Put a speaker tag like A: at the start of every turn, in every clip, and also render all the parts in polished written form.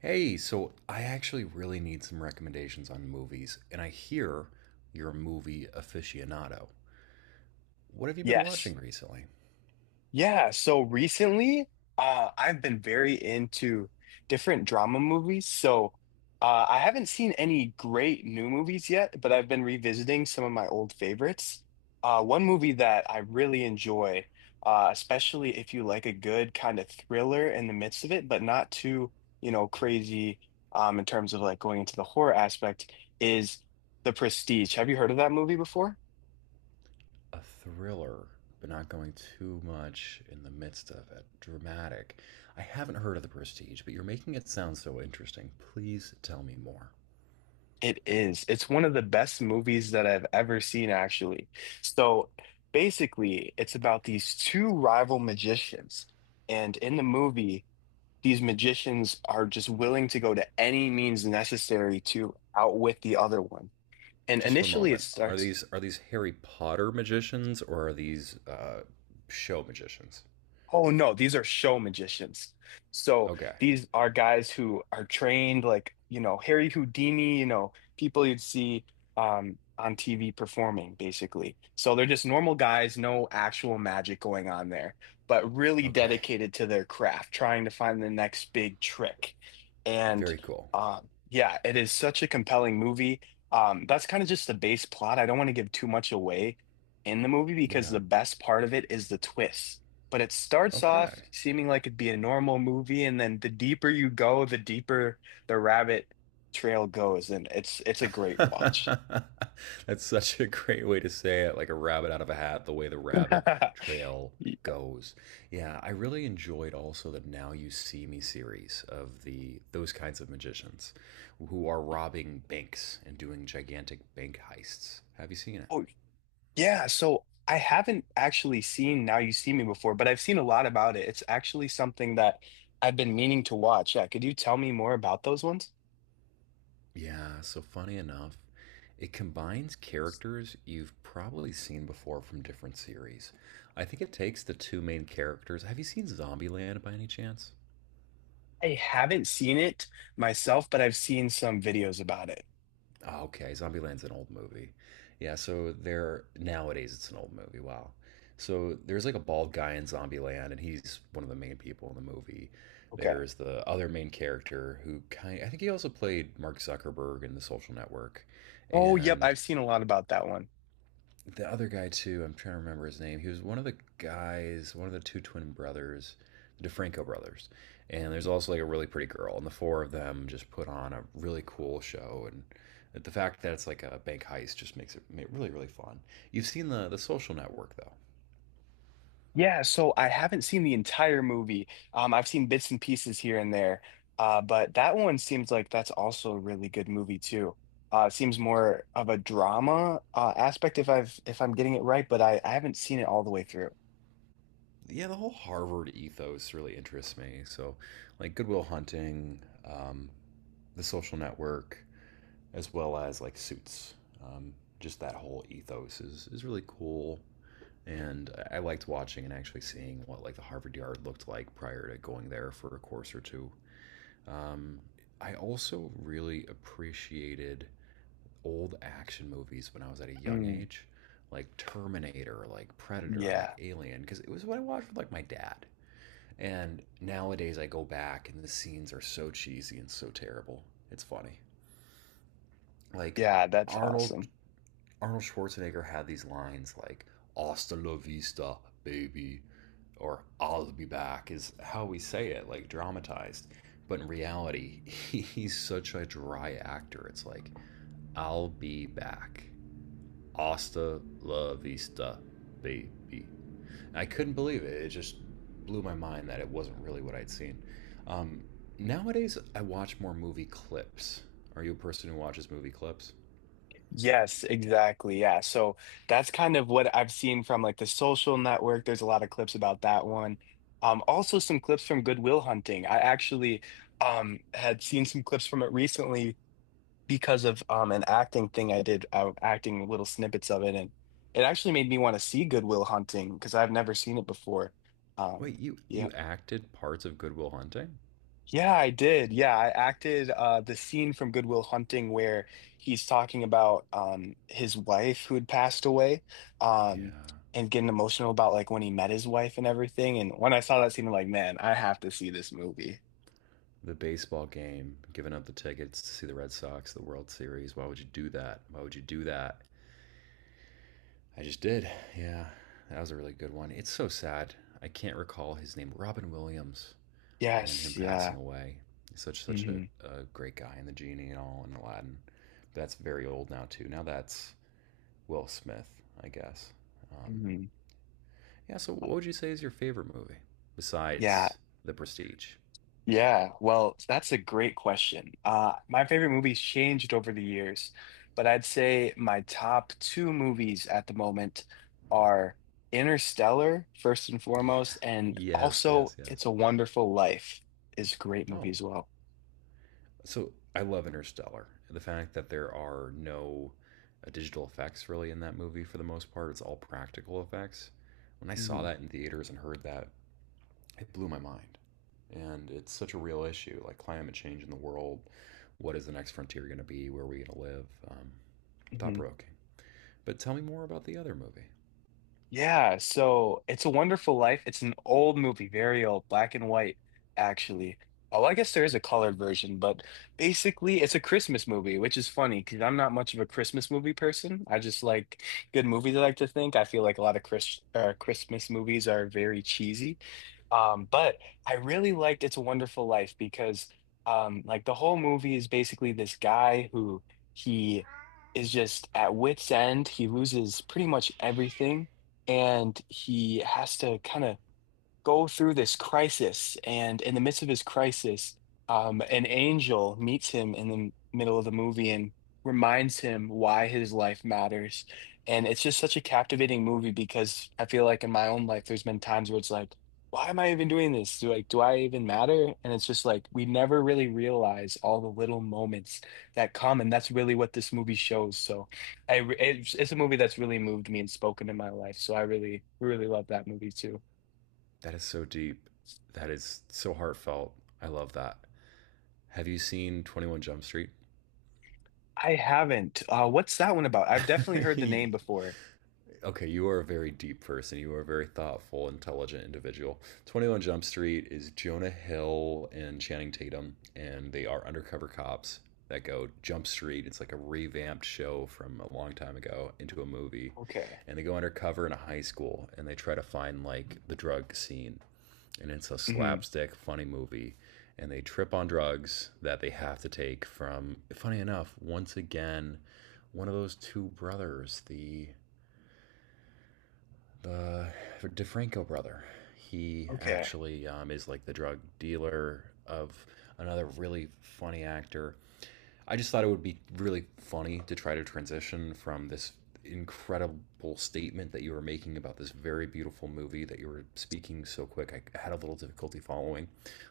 A: Hey, so I actually really need some recommendations on movies, and I hear you're a movie aficionado. What have you been
B: Yes.
A: watching recently?
B: Yeah. So recently, I've been very into different drama movies. So I haven't seen any great new movies yet, but I've been revisiting some of my old favorites. One movie that I really enjoy, especially if you like a good kind of thriller in the midst of it, but not too, crazy in terms of like going into the horror aspect, is The Prestige. Have you heard of that movie before?
A: A thriller, but not going too much in the midst of it. Dramatic. I haven't heard of The Prestige, but you're making it sound so interesting. Please tell me more.
B: It is. It's one of the best movies that I've ever seen, actually. So basically, it's about these two rival magicians. And in the movie, these magicians are just willing to go to any means necessary to outwit the other one. And
A: Just one
B: initially, it
A: moment. Are
B: starts.
A: these are these Harry Potter magicians or are these show magicians?
B: Oh no, these are show magicians. So
A: Okay.
B: these are guys who are trained like, you know, Harry Houdini, you know, people you'd see on TV performing basically. So they're just normal guys, no actual magic going on there, but really
A: Okay.
B: dedicated to their craft, trying to find the next big trick. And
A: Very cool.
B: yeah, it is such a compelling movie. That's kind of just the base plot. I don't want to give too much away in the movie because
A: Yeah.
B: the best part of it is the twist, but it starts off
A: Okay.
B: seeming like it'd be a normal movie, and then the deeper you go, the deeper the rabbit trail goes, and it's a great watch.
A: That's such a great way to say it, like a rabbit out of a hat, the way the rabbit trail goes. Yeah, I really enjoyed also the Now You See Me series of the those kinds of magicians who are robbing banks and doing gigantic bank heists. Have you seen it?
B: Oh yeah, so I haven't actually seen Now You See Me before, but I've seen a lot about it. It's actually something that I've been meaning to watch. Yeah, could you tell me more about those ones?
A: Yeah, so funny enough, it combines characters you've probably seen before from different series. I think it takes the two main characters. Have you seen Zombieland by any chance?
B: I haven't seen it myself, but I've seen some videos about it.
A: Oh, okay, Zombieland's an old movie. Yeah, so there nowadays it's an old movie. Wow. So there's like a bald guy in Zombieland, and he's one of the main people in the movie.
B: Okay.
A: There's the other main character who kind I think he also played Mark Zuckerberg in The Social Network,
B: Oh, yep,
A: and
B: I've seen a lot about that one.
A: the other guy too. I'm trying to remember his name. He was one of the guys, one of the two twin brothers, the DeFranco brothers. And there's also like a really pretty girl, and the four of them just put on a really cool show. And the fact that it's like a bank heist just makes it really really fun. You've seen the Social Network though.
B: Yeah, so I haven't seen the entire movie. I've seen bits and pieces here and there. But that one seems like that's also a really good movie too. It seems more of a drama aspect if I've if I'm getting it right, but I haven't seen it all the way through.
A: Yeah, the whole Harvard ethos really interests me. So, like Goodwill Hunting, the Social Network, as well as like Suits. Um, just that whole ethos is really cool and I liked watching and actually seeing what like the Harvard Yard looked like prior to going there for a course or two. Um, I also really appreciated old action movies when I was at a young
B: Mm,
A: age, like Terminator, like Predator,
B: yeah,
A: like Alien, because it was what I watched with like my dad. And nowadays I go back and the scenes are so cheesy and so terrible. It's funny. Like
B: yeah, that's
A: Arnold
B: awesome.
A: Arnold Schwarzenegger had these lines like "Hasta la vista, baby," or "I'll be back" is how we say it, like dramatized. But in reality, he's such a dry actor. It's like "I'll be back, hasta la vista, baby." I couldn't believe it. It just blew my mind that it wasn't really what I'd seen. Um, nowadays, I watch more movie clips. Are you a person who watches movie clips?
B: Yes, exactly. Yeah. So that's kind of what I've seen from like the social network. There's a lot of clips about that one. Also some clips from Goodwill Hunting. I actually had seen some clips from it recently because of an acting thing I did. I was acting little snippets of it, and it actually made me want to see Goodwill Hunting because I've never seen it before. Um
A: Wait, you
B: yeah.
A: you acted parts of Goodwill Hunting?
B: Yeah, I did. Yeah, I acted the scene from Goodwill Hunting where he's talking about his wife who had passed away, um,
A: Yeah.
B: and getting emotional about like when he met his wife and everything. And when I saw that scene, I'm like, man, I have to see this movie.
A: The baseball game, giving up the tickets to see the Red Sox, the World Series. Why would you do that? Why would you do that? I just did. Yeah. That was a really good one. It's so sad. I can't recall his name. Robin Williams and him
B: Yes,
A: passing
B: yeah.
A: away. Such a,
B: Hmm.
A: a great guy and the genie and all and Aladdin. But that's very old now too. Now that's Will Smith, I guess. Um,
B: Hmm.
A: yeah. So what would you say is your favorite movie
B: Yeah,
A: besides The Prestige?
B: Yeah, well, that's a great question. My favorite movies changed over the years, but I'd say my top two movies at the moment are Interstellar, first and
A: Yeah.
B: foremost, and
A: Yes.
B: also
A: Yes.
B: It's
A: Yes.
B: a Wonderful Life is a great movie
A: Oh,
B: as well.
A: so I love Interstellar. The fact that there are no digital effects really in that movie for the most part, it's all practical effects. When I saw
B: Hmm.
A: that in theaters and heard that, it blew my mind. And it's such a real issue, like climate change in the world. What is the next frontier going to be? Where are we going to live? Thought provoking. But tell me more about the other movie.
B: Yeah, so It's a Wonderful Life. It's an old movie, very old, black and white, actually. Oh, I guess there is a colored version, but basically it's a Christmas movie, which is funny because I'm not much of a Christmas movie person. I just like good movies, I like to think. I feel like a lot of Christmas movies are very cheesy. But I really liked It's a Wonderful Life because like the whole movie is basically this guy who he is just at wit's end. He loses pretty much everything, and he has to kind of go through this crisis, and in the midst of his crisis, an angel meets him in the middle of the movie and reminds him why his life matters. And it's just such a captivating movie because I feel like in my own life, there's been times where it's like, why am I even doing this? Do like, do I even matter? And it's just like we never really realize all the little moments that come, and that's really what this movie shows. So, it's a movie that's really moved me and spoken in my life. So I really, really love that movie too.
A: That is so deep. That is so heartfelt. I love that. Have you seen 21 Jump Street?
B: I haven't. What's that one about? I've definitely heard the name before.
A: Okay, you are a very deep person. You are a very thoughtful, intelligent individual. 21 Jump Street is Jonah Hill and Channing Tatum, and they are undercover cops that go Jump Street. It's like a revamped show from a long time ago into a movie.
B: Okay.
A: And they go undercover in a high school and they try to find like the drug scene. And it's a
B: Hmm.
A: slapstick, funny movie. And they trip on drugs that they have to take from, funny enough, once again, one of those two brothers, the the DeFranco brother. He
B: Okay.
A: actually is like the drug dealer of another really funny actor. I just thought it would be really funny to try to transition from this incredible statement that you were making about this very beautiful movie that you were speaking so quick. I had a little difficulty following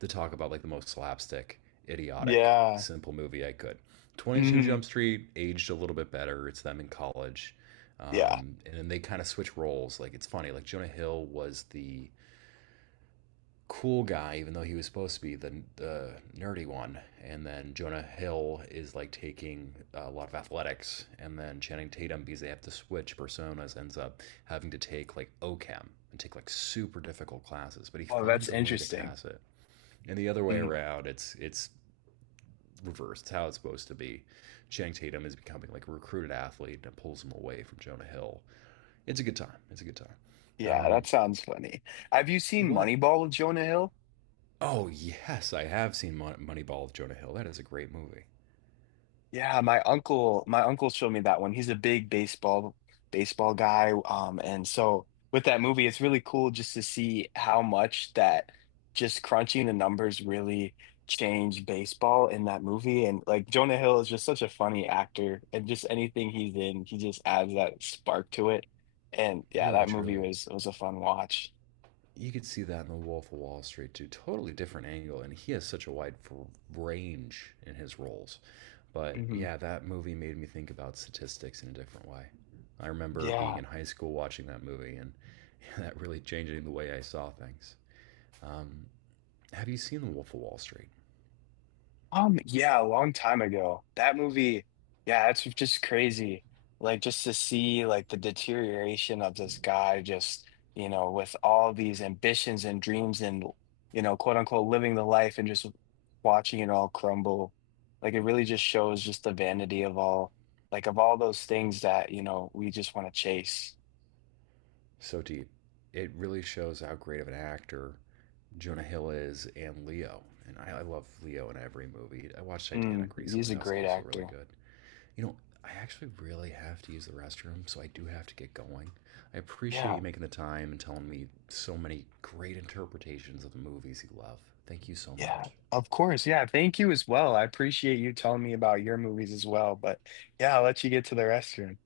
A: to talk about like the most slapstick, idiotic,
B: Yeah.
A: simple movie I could. 22
B: Hmm.
A: Jump Street aged a little bit better. It's them in college.
B: Yeah.
A: And then they kind of switch roles. Like it's funny. Like Jonah Hill was the cool guy, even though he was supposed to be the nerdy one. And then Jonah Hill is like taking a lot of athletics, and then Channing Tatum because they have to switch personas ends up having to take like OChem and take like super difficult classes, but he
B: Oh, that's
A: finds a way to
B: interesting.
A: pass it. And the other way
B: Hmm.
A: around, it's reversed. It's how it's supposed to be. Channing Tatum is becoming like a recruited athlete and it pulls him away from Jonah Hill. It's a good time. It's a good time.
B: Yeah, that
A: Um,
B: sounds funny. Have you seen
A: what
B: Moneyball with Jonah Hill?
A: Oh yes, I have seen Moneyball with Jonah Hill. That is a great movie.
B: Yeah, my uncle showed me that one. He's a big baseball guy. And so with that movie, it's really cool just to see how much that just crunching the numbers really changed baseball in that movie. And like Jonah Hill is just such a funny actor, and just anything he's in, he just adds that spark to it. And yeah,
A: Really,
B: that movie
A: truly.
B: was a fun watch.
A: You could see that in The Wolf of Wall Street too. Totally different angle, and he has such a wide range in his roles. But
B: Hmm.
A: yeah, that movie made me think about statistics in a different way. I remember being
B: Yeah.
A: in high school watching that movie, and yeah, that really changing the way I saw things. Um, have you seen The Wolf of Wall Street?
B: Yeah, a long time ago. That movie, yeah, it's just crazy. Like just to see like the deterioration of this guy just, you know, with all these ambitions and dreams and, you know, quote unquote living the life and just watching it all crumble. Like it really just shows just the vanity of all of all those things that, you know, we just want to chase.
A: So deep. It really shows how great of an actor Jonah Hill is and Leo. And I love Leo in every movie. I watched
B: Mm,
A: Titanic
B: he's
A: recently.
B: a
A: That was
B: great
A: also really
B: actor.
A: good. You know, I actually really have to use the restroom, so I do have to get going. I appreciate
B: Yeah.
A: you making the time and telling me so many great interpretations of the movies you love. Thank you so
B: Yeah,
A: much.
B: of course. Yeah, thank you as well. I appreciate you telling me about your movies as well. But yeah, I'll let you get to the restroom.